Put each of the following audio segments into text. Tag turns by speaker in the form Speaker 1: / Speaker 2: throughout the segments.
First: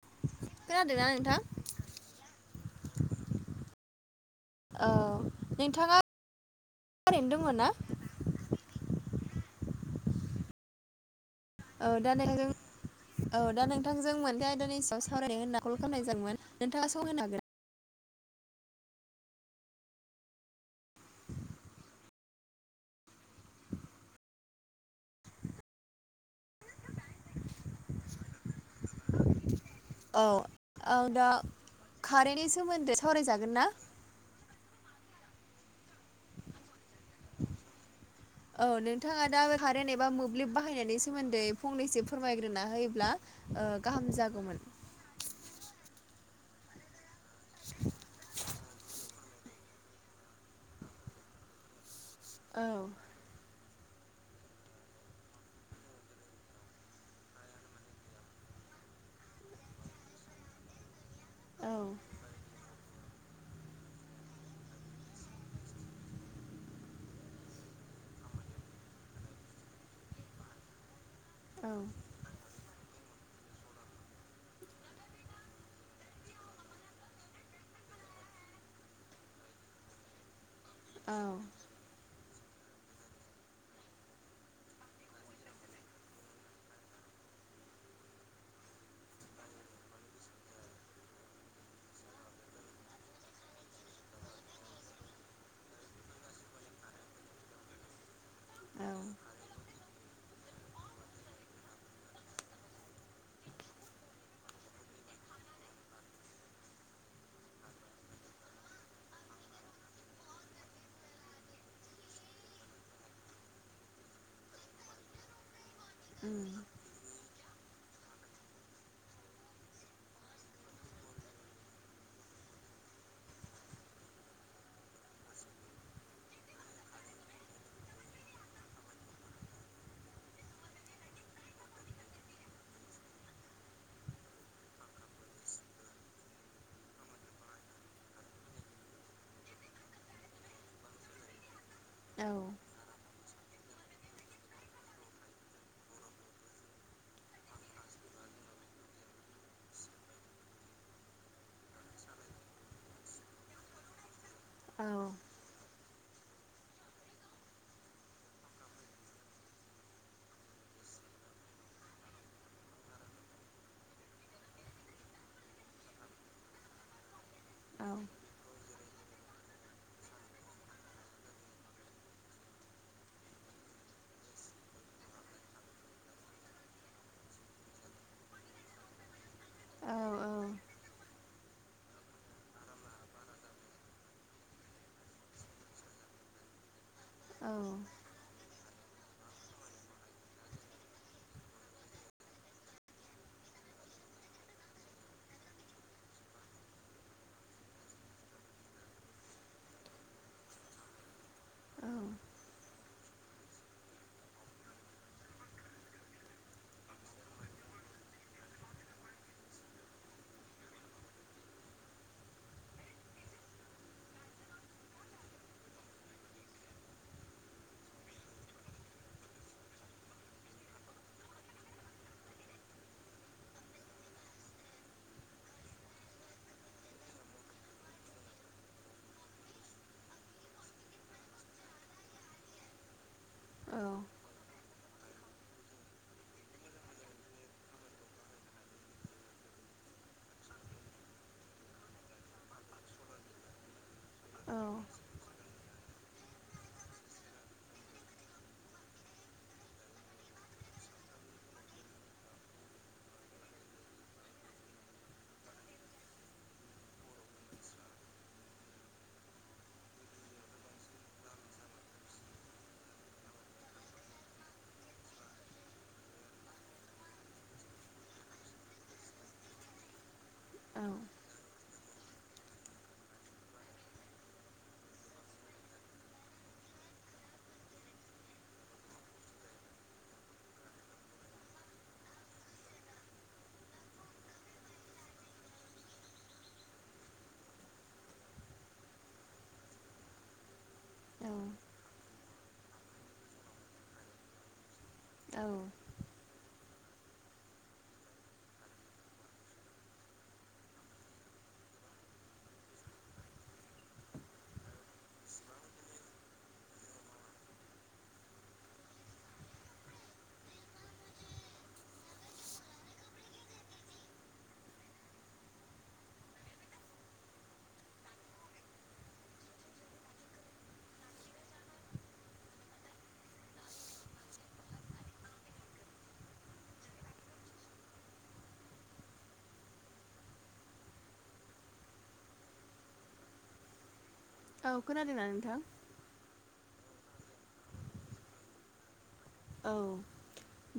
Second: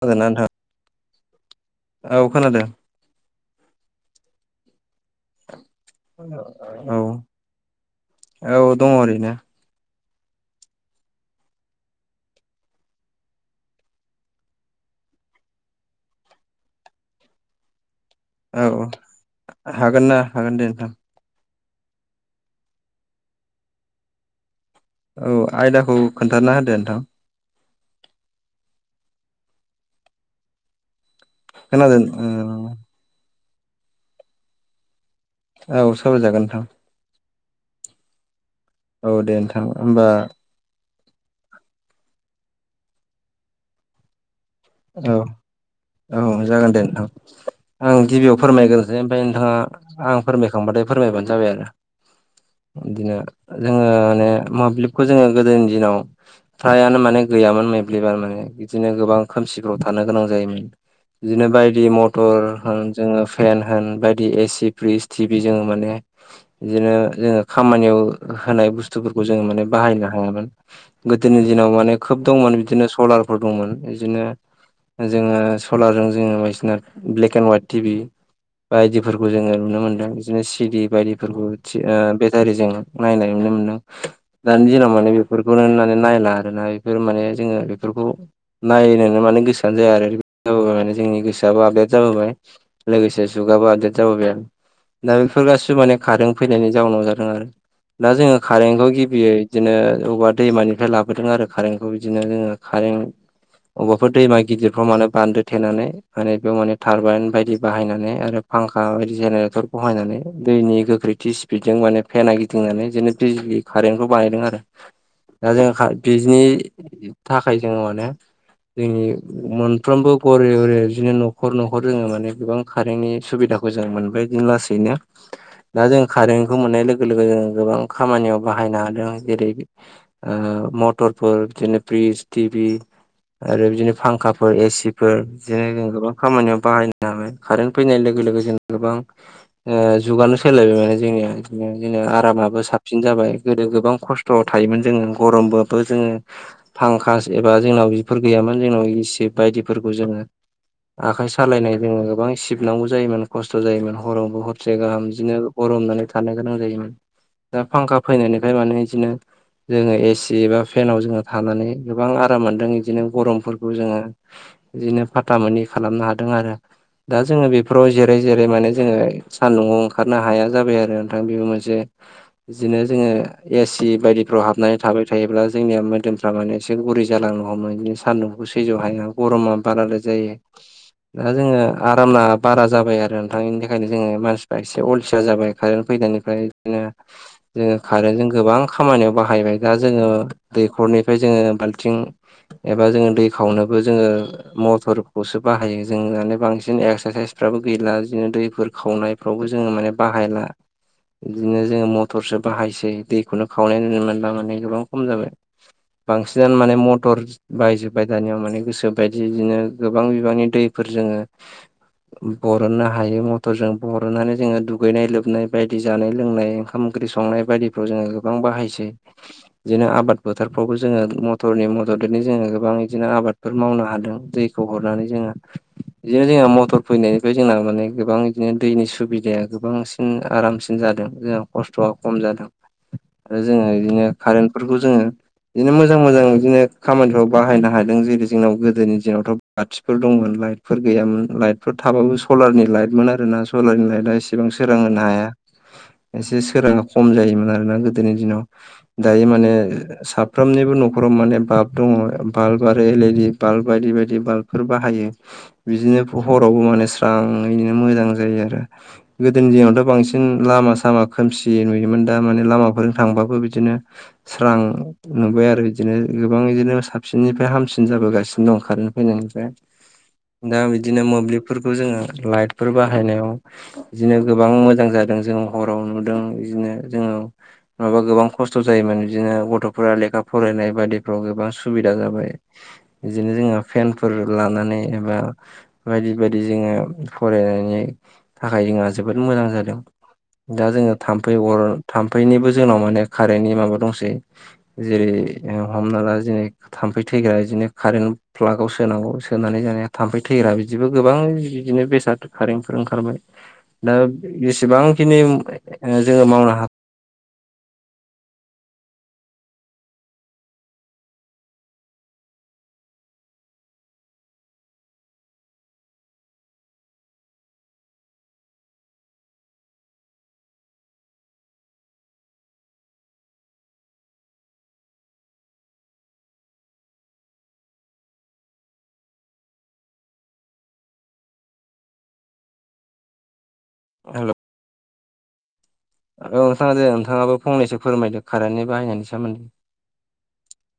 Speaker 1: [unintelligible] नोंथां
Speaker 2: खोनादोंना नोंथां
Speaker 1: औ खोनादों
Speaker 2: औ नोंथाङा
Speaker 1: औ
Speaker 2: ओरैनो दं ना
Speaker 1: औ दङ ओरैनो
Speaker 2: औ दा नोंथांजों औ दा नोंथांजों मोनसे आयदानि सायाव सावरायनो होनना कल खालामनाय जादोंमोन नोंथाङा सम होनो हागोन
Speaker 1: औ औ हागोन ना हागोन दे नोंथां औ आयदाखौ खोन्थाना होदो नोंथां
Speaker 2: औ आं दा
Speaker 1: खोनादों
Speaker 2: कारेन्टनि सोमोन्दै सावरायजागोन ना
Speaker 1: औ सावराय जागोन नोंथां
Speaker 2: औ नोंथाङा
Speaker 1: दे
Speaker 2: दा बे
Speaker 1: नोंथां
Speaker 2: कारेन्ट
Speaker 1: होमबा
Speaker 2: एबा मोब्लिब बाहायनायनि सोमोन्दै फंनैसो फोरमायग्रोना होयोब्ला गाहाम जागौमोन
Speaker 1: औ औ जागोन दे नोंथां आं गिबियाव फोरमायग्रोनोसै ओमफ्राय नोंथाङा आं फोरमायखांबाथाय फोरमायबानो जाबाय आरो
Speaker 2: औ
Speaker 1: बिदिनो जोङो माने मोब्लिबखौ जोङो गोदोनि दिनाव फ्रायानो माने गैयामोन मोब्लिबा माने बिदिनो गोबां खोमसिफ्राव थानो गोनां जायोमोन बिदिनो
Speaker 2: औ
Speaker 1: बायदि मथर ओ जोङो फेन होन बायदि एसि फ्रिज टि भि जोङो माने बिदिनो जोङो खामानियाव होनाय बुस्थुफोरखौ जोङो माने बाहायनो हायामोन। गोदोनि दिनाव
Speaker 2: औ
Speaker 1: माने खोब दंमोन बिदिनो सलारफोर दंमोन। बिदिनो जोङो सलारजों जोङो बायदिसिना ब्लेक एन्ड हाइट टिभि बायदिफोरखौ जोङो नुनो मोनदों बिदिनो सिडि
Speaker 2: औ
Speaker 1: बायदिफोरखौ ओ बेटारिजों नायनाय नुनो मोनदों। दानि दिनाव माने बेफोरखौनो माने नायला आरो ना बेफोर माने जोङो बेफोरखौ नायनोनो माने गोसोआनो जाया आरो जाबोबाय माने जोंनि गोसोआबो आपडेट जाबोबाय। लोगोसे जुगाबो आपदेड जाबोबाय आरो। दा बेफोर गासिबो माने खारें फैनायनि जाउनाव जादों आरो दा जोङो कारेन्टखौ गिबियै बिदिनो अबेबा दैमानिफ्राय लाबोदों आरो कारेन्टखौ बिदिनो जोङो कारेन्ट अबेबाफोर दैमा गिदिरफ्राव मान बान्दो थेनानै माने बेयाव माने टारबाइन बायदि बाहायनानै आरो फांखा बायदि जेनेरेटर बहायनानै दैनि गोख्रैथि स्पिडजों माने फेना गिदिंनानै जेननो बिज कारेन्टखौ बानायदों आरो दा जों बिनि
Speaker 2: उम
Speaker 1: थाखाय जोङो माने जोंनि मोनफ्रोमबो घरे घरे बिदिनो न'खर न'खर जोङो माने गोबां कारेन्टनि सुबिदाखौ मोजां मोनबाय बिदिनो लासैनो दा जों कारेन्टखौ मोननाय लोगो लोगो जों गोबां खामानियाव बाहायनो हादों। जेरै ओ मटरफोर बिदिनो फ्रिज टिभि आरो बिदिनो फांखाफोर एसिफोर बिदिनो जों गोबां खामानियाव बाहायनो हाबाय कारेन्ट फैनाय लोगो लोगो जों गोबां ओ जुगानो सोलायबाय माने जोंनिया जों
Speaker 2: औ
Speaker 1: आरामाबो साबसिन जाबाय गोदो गोबां खस्थ' थायोमोन जोङो गरमबाबबो जोङो फांकास एबा जोंनाव बेफोर गैयामोन जोंनाव इसि बायदिफोरखौ जोङो आखाइ सालायनाय जोङो गोबां सिबनांगौ जायोमोन खस्थ' जायोमोन हरावबो हरसेे
Speaker 2: औ
Speaker 1: गाहाम बिदिनो गरमनानै थानो गोनां जायोमोन दा फांखा फैनायनिफ्रायाय माने इदिनो जोङो एसि बा फेनाव जोङो थानानै गोबां आराम मोनदों। बिदिनो गरमफोरखौ जोङो बिदिनो फाथा मोनै खालामनो हादों आरो। दा जोङो
Speaker 2: औ
Speaker 1: बेफोराव जेराय जेराय माने जोङो सान्दुंआव ओंखारनो हाया जाबाय आरो नोंथां बेबो मोनसे बिदिनो जोङो एसि बायदिफ्राव हाबनानै थाबाय थायोब्ला जोंनिया मोदोमफ्रा माने एसे गुरै जालांङो। गरमाव सान्दुंखौ सैयज हाया गरमा बाराद्राय
Speaker 2: औ
Speaker 1: जायो। दा जोङो आरामा बारा जाबाय आरो नोथां बेनि थाखायनो जोङो मानसिफ्रा एसे अलसिया जाबाय कारेन्ट फैनायनिफ्राय। बिदिनो जोङो कारेन्जों गोबां खामानियाव बाहायबाय दा जोङो दैखरनिफ्राय जोङो बाल्थिं एबा जोङो दै खावनोबो जोङो मथरखौसो बाहायो जों माने बांसिन एक्सारसाइसफ्राबो गैला बिदिनो दैफोर खावनाय फ्रावबो जोङो माने बाहायला बिदिनो जोङो मथरसो बाहायसै दै खौनो खावनाय नुनो मोनला माने गोबां खम जाबाय बांसिनानो माने म थर बायजोबबाय दानियाव माने गोसो बायदि बिदिनो गोबां बिबांनि दैफोर जोङो बरननो हायो मथरजों बरननानै जोङो दुगैनाय लोबनाय बायदि जानाय लोंनाय ओंखाम ओंख्रि संनाय बायदिफ्राव जोङो गोबां बाहायसै। बिदिनो आबाद फोथारफ्रावबो जोङो मथरनि म बिदिनो जोङो गोबां इदिनो आबादफोर मावनो हादों दैखौ हरनानै जोङो बिदिनो जोंहा मटर फैनायनिफ्राय जोंना माने गोबां इदिनो दैनि सुबिदाया गोबां ओम आरामसिन जादों जोंहा खस्थ'आ खम जादों। आरो जोङो बिदिनो
Speaker 2: औ
Speaker 1: कारेन्टफोरखौ जोङो बिदिनो मोजां मोजां इदिनो खामानिफ्राव बाहायनो हादों जेरै जोंनाव गोदोनि दिनावथ' बाथिफोर दंमोन लाइटफोर गैयामोन लाइट बेफोर थाबाबो सलारनि लाइटमोन आरोना सलारनि लाइटआ इसेबां सोरां होनो हाया। एसे सोरांङा खम जायोमोन आरोना गोदोनि दिनाव। दायो माने साफ्रोमनिबो न'खराव माने बाल्ब दङ बाल्ब आरो एलइडि बाल्ब बायदि बायदि बाल्बफोर बाहायो। बिदिनो हरावबो माने स्रां इदिनो मोजां जायो आरो। गोदोनि दिनावथ' बांसिन लामा सामा खोमसि नुयोमोन। दा माने लामाफोरजों थांबाबो बिदिनो स्रां नुबाय आरो बिदिनो गो बां बिदिनो साबसिननिफ्राय हामसिन जाबोगासिनो दं खारेन फैनायनिफ्राय। दा
Speaker 2: औ
Speaker 1: बिदिनो मोब्लिबफोरखौ जोङो लाइटफोर बाहायनायाव बिदिनो गोबां मोजां जादों जों हराव नुदों बिदिनो जोङो नङाबा गोबां खस्थ' जायोमोन बिदिनो गथ'फोरा लेखा फरायनाय बादि फ्राव गोबां सुबिदा जाबाय बिदिनो जोङो फेनफोर लानानै एबा बायदि बायदि जोङो फरायनायनि थाखाय जोंहा जोबोद मोजां जादों। दा जोङो थाम्फै
Speaker 2: औ
Speaker 1: अर थाम फैनिबो जोंनाव माने कारेन्टनि माबा दंसै जेरै
Speaker 2: औ।
Speaker 1: हमना ला जेरै थाम्फै थैग्रा बिदिनो कारेन्ट प्लागाव सोनांगौ सोनानै जानाया थाम्फै थैग्रा बिदिबो गोबां बिदिनो बेसाद कारेन्फोर ओंखारबाय। दा बेसेबांखिनि जोङो मावनो हा हेल'!
Speaker 2: औ खोनादोंना नोंथां?
Speaker 1: औ नोंथां दे नोंथाङाबो फंनैसो फोरमायदों खारेन्टनि बाहायनायनि सोमोन्दै।
Speaker 2: औ।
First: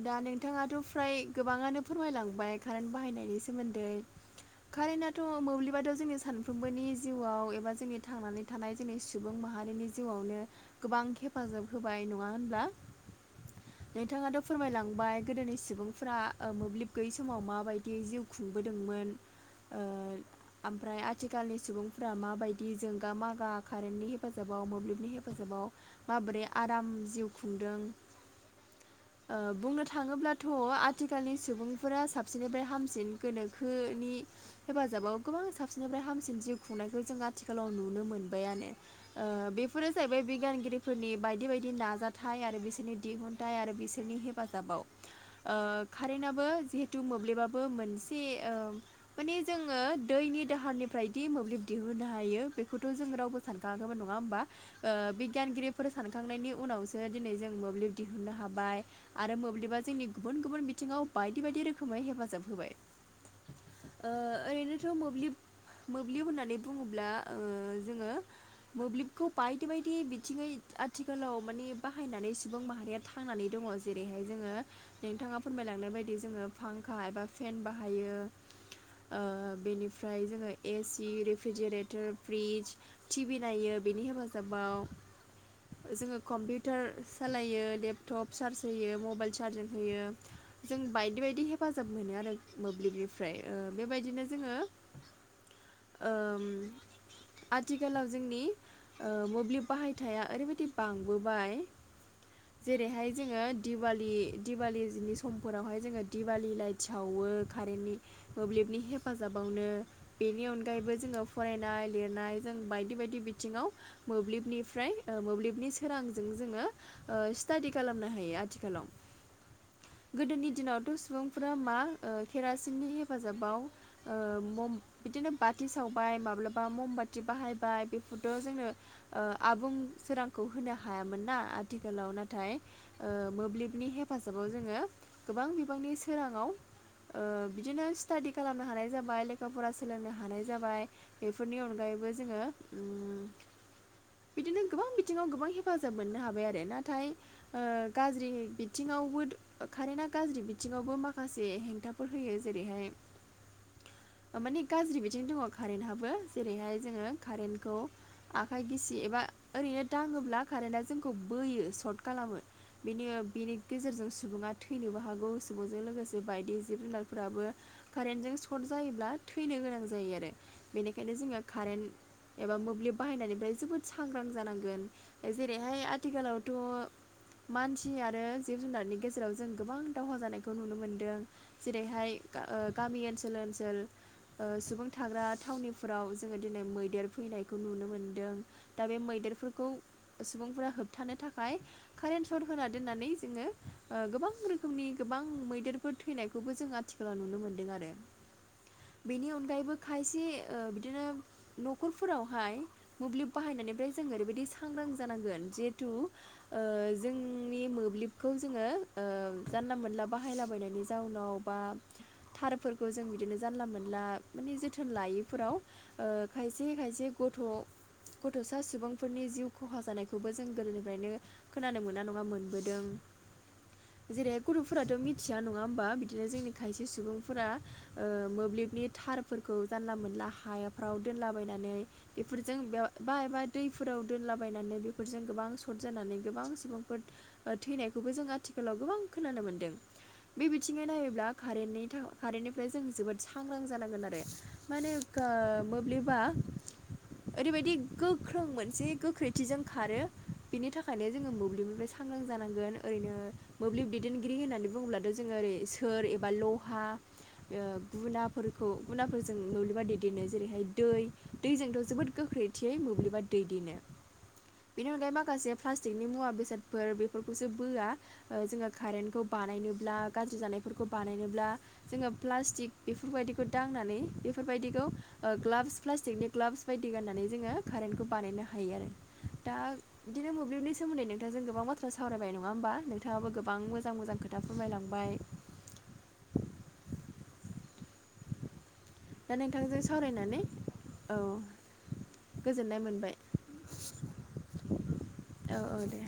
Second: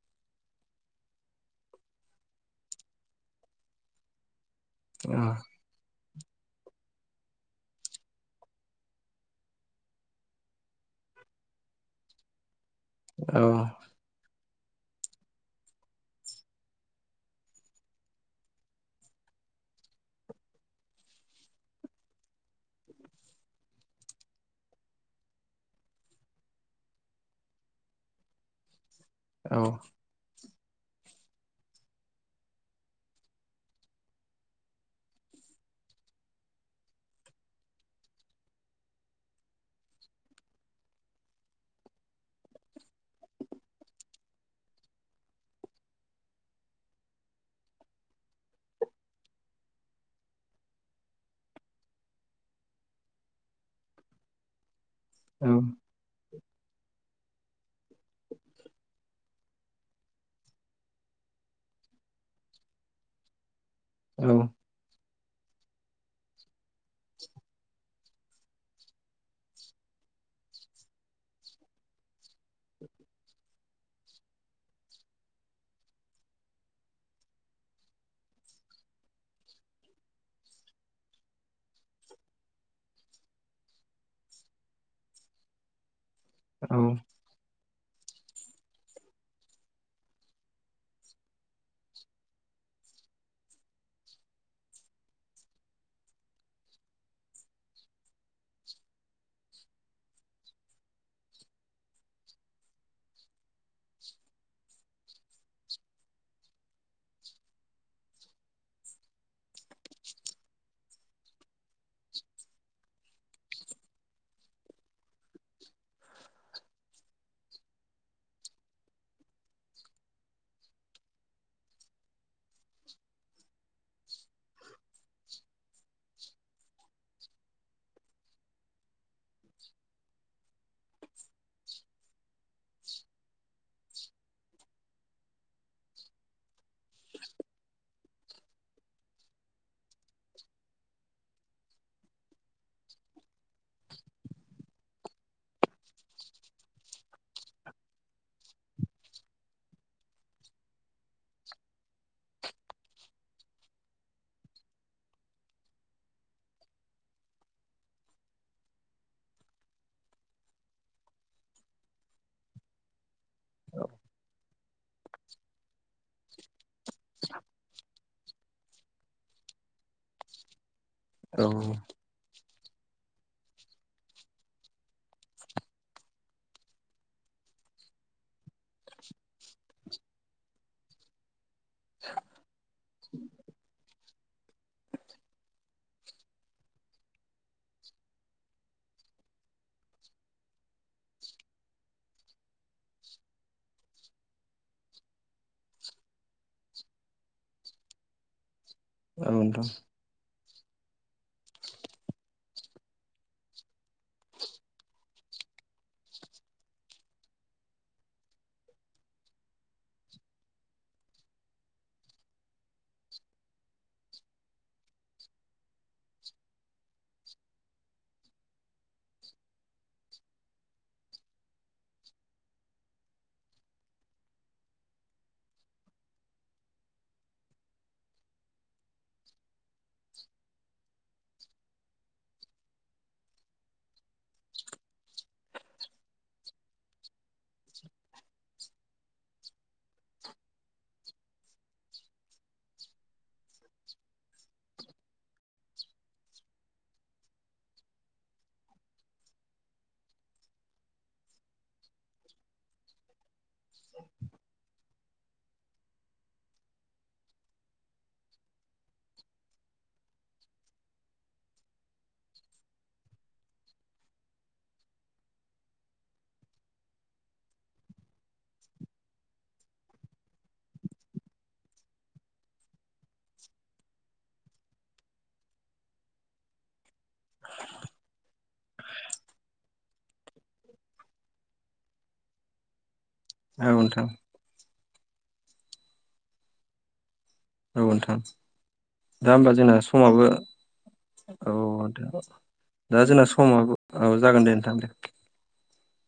Speaker 2: दा नोंथाङाथ' फ्राय गोबाङानो फोरमायलांबाय कारेन्ट बाहायनायनि सोमोन्दै।
Speaker 1: [inaudible]
Speaker 2: कारेन्टआथ' मोब्लिबाथ' जोंनि सानफ्रोमबोनि जिउआव एबा जोंनि थांनानै थानाय जोंनि सुबुं माहारिनि जिउआवनो गोबां हेफाजाब होबाय नङा होनब्ला?
Speaker 1: औ।
Speaker 2: नोंथाङाथ' फोरमायलांबाय गोदोनि सुबुंफ्रा मोब्लिब गैयै समाव माबायदि जिउ खुंबोदोंमोन ओ आमफ्राय आथिखालनि सुबुंफोरा माबायदि जोंगा मागा कारेन्टनि हेफाजाबाव मोब्लिबनि हेफाजाबाव माबोरै आराम जिउ खुंदों। ओ
Speaker 1: औ
Speaker 2: बुंनो थाङोब्ला थ' आथिखालनि सुबुंफोरा साबसिननिफ्राय हामसिन गोनोखोनि हेफाजाबाव गोबां साबसिननिफ्राय हामसिन जिउ खुंनायखौ जों आथिखालाव नुनो मोनबायानो। ओ बेफोरो जाहैबाय बिगियानगिरिफोरनि बायदि बायदि नाजाथाइ आरो बिसोरनि दिहुन्थाइ आरो बिसोरनि हेफाजाबाव। ओ कारेन्टआबो जिहेथु मोब्लिबाबो मोनसे ओ माने जोङो दैनि दाहारनिफ्रायदि मोब्लिब दिहुननो हायो बेखौथ' जों रावबो सानखांङाखैमोन नङा होमबा ओ
Speaker 1: औ
Speaker 2: बिगियानगिरिफोर सानखांनायनि उनावसो दिनै जों मोब्लिब दिहुननो हाबाय। आरो मोब्लिबा जोंनि गुबुन गुबुन बिथिङाव बायदि बायदि रोखोमै हेफाजाब होबाय। ओ
Speaker 1: औ
Speaker 2: ओरैनोथ' मोब्लिब मोब्लिब होननानै बुङोब्ला ओ जोङो मोब्लिबखौ बायदि बायदि बिथिङै आथिखालाव मानिे बाहायनानै सुबुं माहा रिया थांनानै दङ जेरैहाय जोङो नोंथाङा फोरमायलांनाय बायदि जोङो फांखा एबा फेन बाहायो। ओ बेनिफ्राय जोङो AC refrigerator fridge TV नायो बिनि हेफाजाबाव जोङो
Speaker 1: औ
Speaker 2: कम्पिउटार सालायो। लेपटप चार्ज होयो मबाइल चार्जिं होयो। जों बायदि बायदि हेफाजाब मोनो आरो मोब्लिबनिफ्राय ओ बेबायदिनो जोङो ओम आथिखालाव जोंनि ओ मोब्लिब बाहायथाया ओरैबादि बांबोबाय जेरैहाय जोङो दिवालि दिवालिनि समफोरावहाय जोङो दिवालि लाइट सावो कारेन्टनि मोब्लिबनि हेफाजाबावनो बेनि अनगायैबो जोङो फरायनाय लिरनाय जों बायदि बायदि बिथिङाव मोब्लिबनिफ्राय ओ मोब्लिबनि सोरांजों जोङो ओ स्टाडि खालामनो हायो आथिखालाव। गोदोनि दिनावथ' सुबुंफोरा मा ओ केेरासिननि हेफाजाबाव ओ मम बिदिनो बाथि सावबाय माब्लाबा ममबाथि बाहायबाय बेफोरथ' जोंनो ओ आबुं सोरांखौ होनो हायामोन ना आथिखालाव ना थाय ओ मोब्लिबनि हेफाजाबाव जोङो गोबां बिबांनि सोराङाव ओ बिदिनो स्टाादि खालामनो हानाय जाबाय लेखा फरा सोलोंनो हानाय जाबाय बेफोरनि अनगायैबो जोङो उम बिदिनो गोबां बिथिङाव गोबां हेफाजाब मोननो हाबाय आरो। नाथाय ओ गाज्रि बिथिङावबो कारेन्टा गाज्रि बिथिङावबो माखासे हेंथाफोर होयो जेरैहाय ओ माने गाज्रि बिथिं दङ कारेन्टाबो। जेरैहाय जोङो कारेन्टखौ आखाइ गिसि एबा ओरैनो दाङोब्ला कारेन्टआ जोंखौ बोयो सर्ट खालामो। बेनि बेनि गेजेरजों सुबुङा थैनोबो हागौ सुबुंजों लोगोसे बायदि जिब जुनारफोराबो कारेन्टजों सर्ट जायोब्ला थैनो गोनां जायो आरो। बेनिखायनो जोङो
Speaker 1: औ
Speaker 2: कारेन्ट एबा मोब्लिब बाहायनायनिफ्राय जोबोद सांग्रां जानांगोन जेरैहाय आथिखालावथ' मानसि आरो जिब जुनारनि गेजेराव जों गोबां दावहा जानायखौ नुनो मोनदों। जेरैहाय गा ओ गामि ओनसोल ओनसोल ओ सुबुं थाग्रा थावनिफोराव जोङो दिनै मैदेर फैनायखौ नुनो मोनदों। दा बे मैदेरफोरखौ सुबुंफोरा होबथानो थाखाय कारेन्ट सर्ट होना दोन्नानै जोङो ओ गोबां रोखोमनि गोबां मैदेरफोर थैनायखौबो जों आथि फोराव नुनो मोन्दों आरो।
Speaker 1: [unintelligible]
Speaker 2: बेनि
Speaker 1: औ नोंथां
Speaker 2: अनगायैबो खायसे ओ बिदिनो न'खरफोरावहाय मोब्लिब बाहायनायनिफ्राय जों ओरैबायदि सांग्रां जानांगोन जिहेथु ओ जोंनि मोब्लिबखौ जोङो ओ जानला मानला बाहायलाबायनायनि जाउनाव बा थारफोरखौ जों बिदिनो जानला मानला माने जोथोन लायैफोराव ओ खायसे खायसे गथ' गथ'सा सुबुं फोरनि जिउ खहा जानायखौबो जों गोदोनिफ्रायनो खोनानो मोना नङा मोनबोदों। जेरैहाय गुथ'फोराथ' मिथिया नङा होमबा बिदिनो जोंनि खायसे सुबुंफोरा ओ मोब्लिबनि थारफोरखौ जानला मोनला हाफ्राव दोनलाबायनानै बेफोरजों बा एबा दैफोराव दोनलाबायनानै बेफोरजों गोबां सर्ट जानानै गोबां सुबुंफोर ओ थैनायखौबो जों आथिखालाव गोबां खोनानो मोनदों। बे बिथिङै नायोब्ला कारेन्टनि थाखाय कारेन्टनिफ्राय जों जोबोद सांग्रां जानांगोन आरो। माने गा मोब्लिबा ओरैबायदि गोख्रों मोनसे गोख्रैथिजों खारो बेनि था खायनो जोङो मोब्लिबनिफ्राय सांग्रां जानांगोन। ओरैनो मोब्लिब दैदेनगिरि होननानै बुङोब्ला दा जोङो ओरै सोर एबा लहा ओ गुनाफोरखौ गुनाफोरजों नलिबा दैदेनो जेरैहाय दै दैजोंथ' जोबोद गोख्रै थियै मोब्लिबा ददेैेनो। बेनि अनगायै माखासे प्लास्टिकनि मुवा बेसादफोर बेफोरखौसो बोआ ओ जोङो कारेन्टखौ बानायनोब्ला गाज्रि जानायफोरखौ बानायनोब्ला जोङो प्लास्टिक बेफोरबायदिखौ दांनानै बेफोरबायदिखौ ओ ग्लाबस प्लास्टिकनि ग्लाबस बायदि गाननानै जोङो कारेन्टखौ बानायनो हायो आरो। दा बिदिनो मोब्लिबनि सोमोनदै नोंथांजों गोबां बाथ्रा सावरायबाय नङा होमबाोंथाङाबो
Speaker 1: औ
Speaker 2: गोबां मोजां
Speaker 1: नोंथां
Speaker 2: मोजां खोथ था फोरमाय लांबाय
Speaker 1: औ नोंथां दा हबा जोंना
Speaker 2: नोंथांजों
Speaker 1: समाबो
Speaker 2: सावरायनानै
Speaker 1: औ दे
Speaker 2: गोजोननाय
Speaker 1: दा
Speaker 2: मोनबाय
Speaker 1: जोंना समाबो औ जागोन दे नोंथां दे
Speaker 2: औ औ दे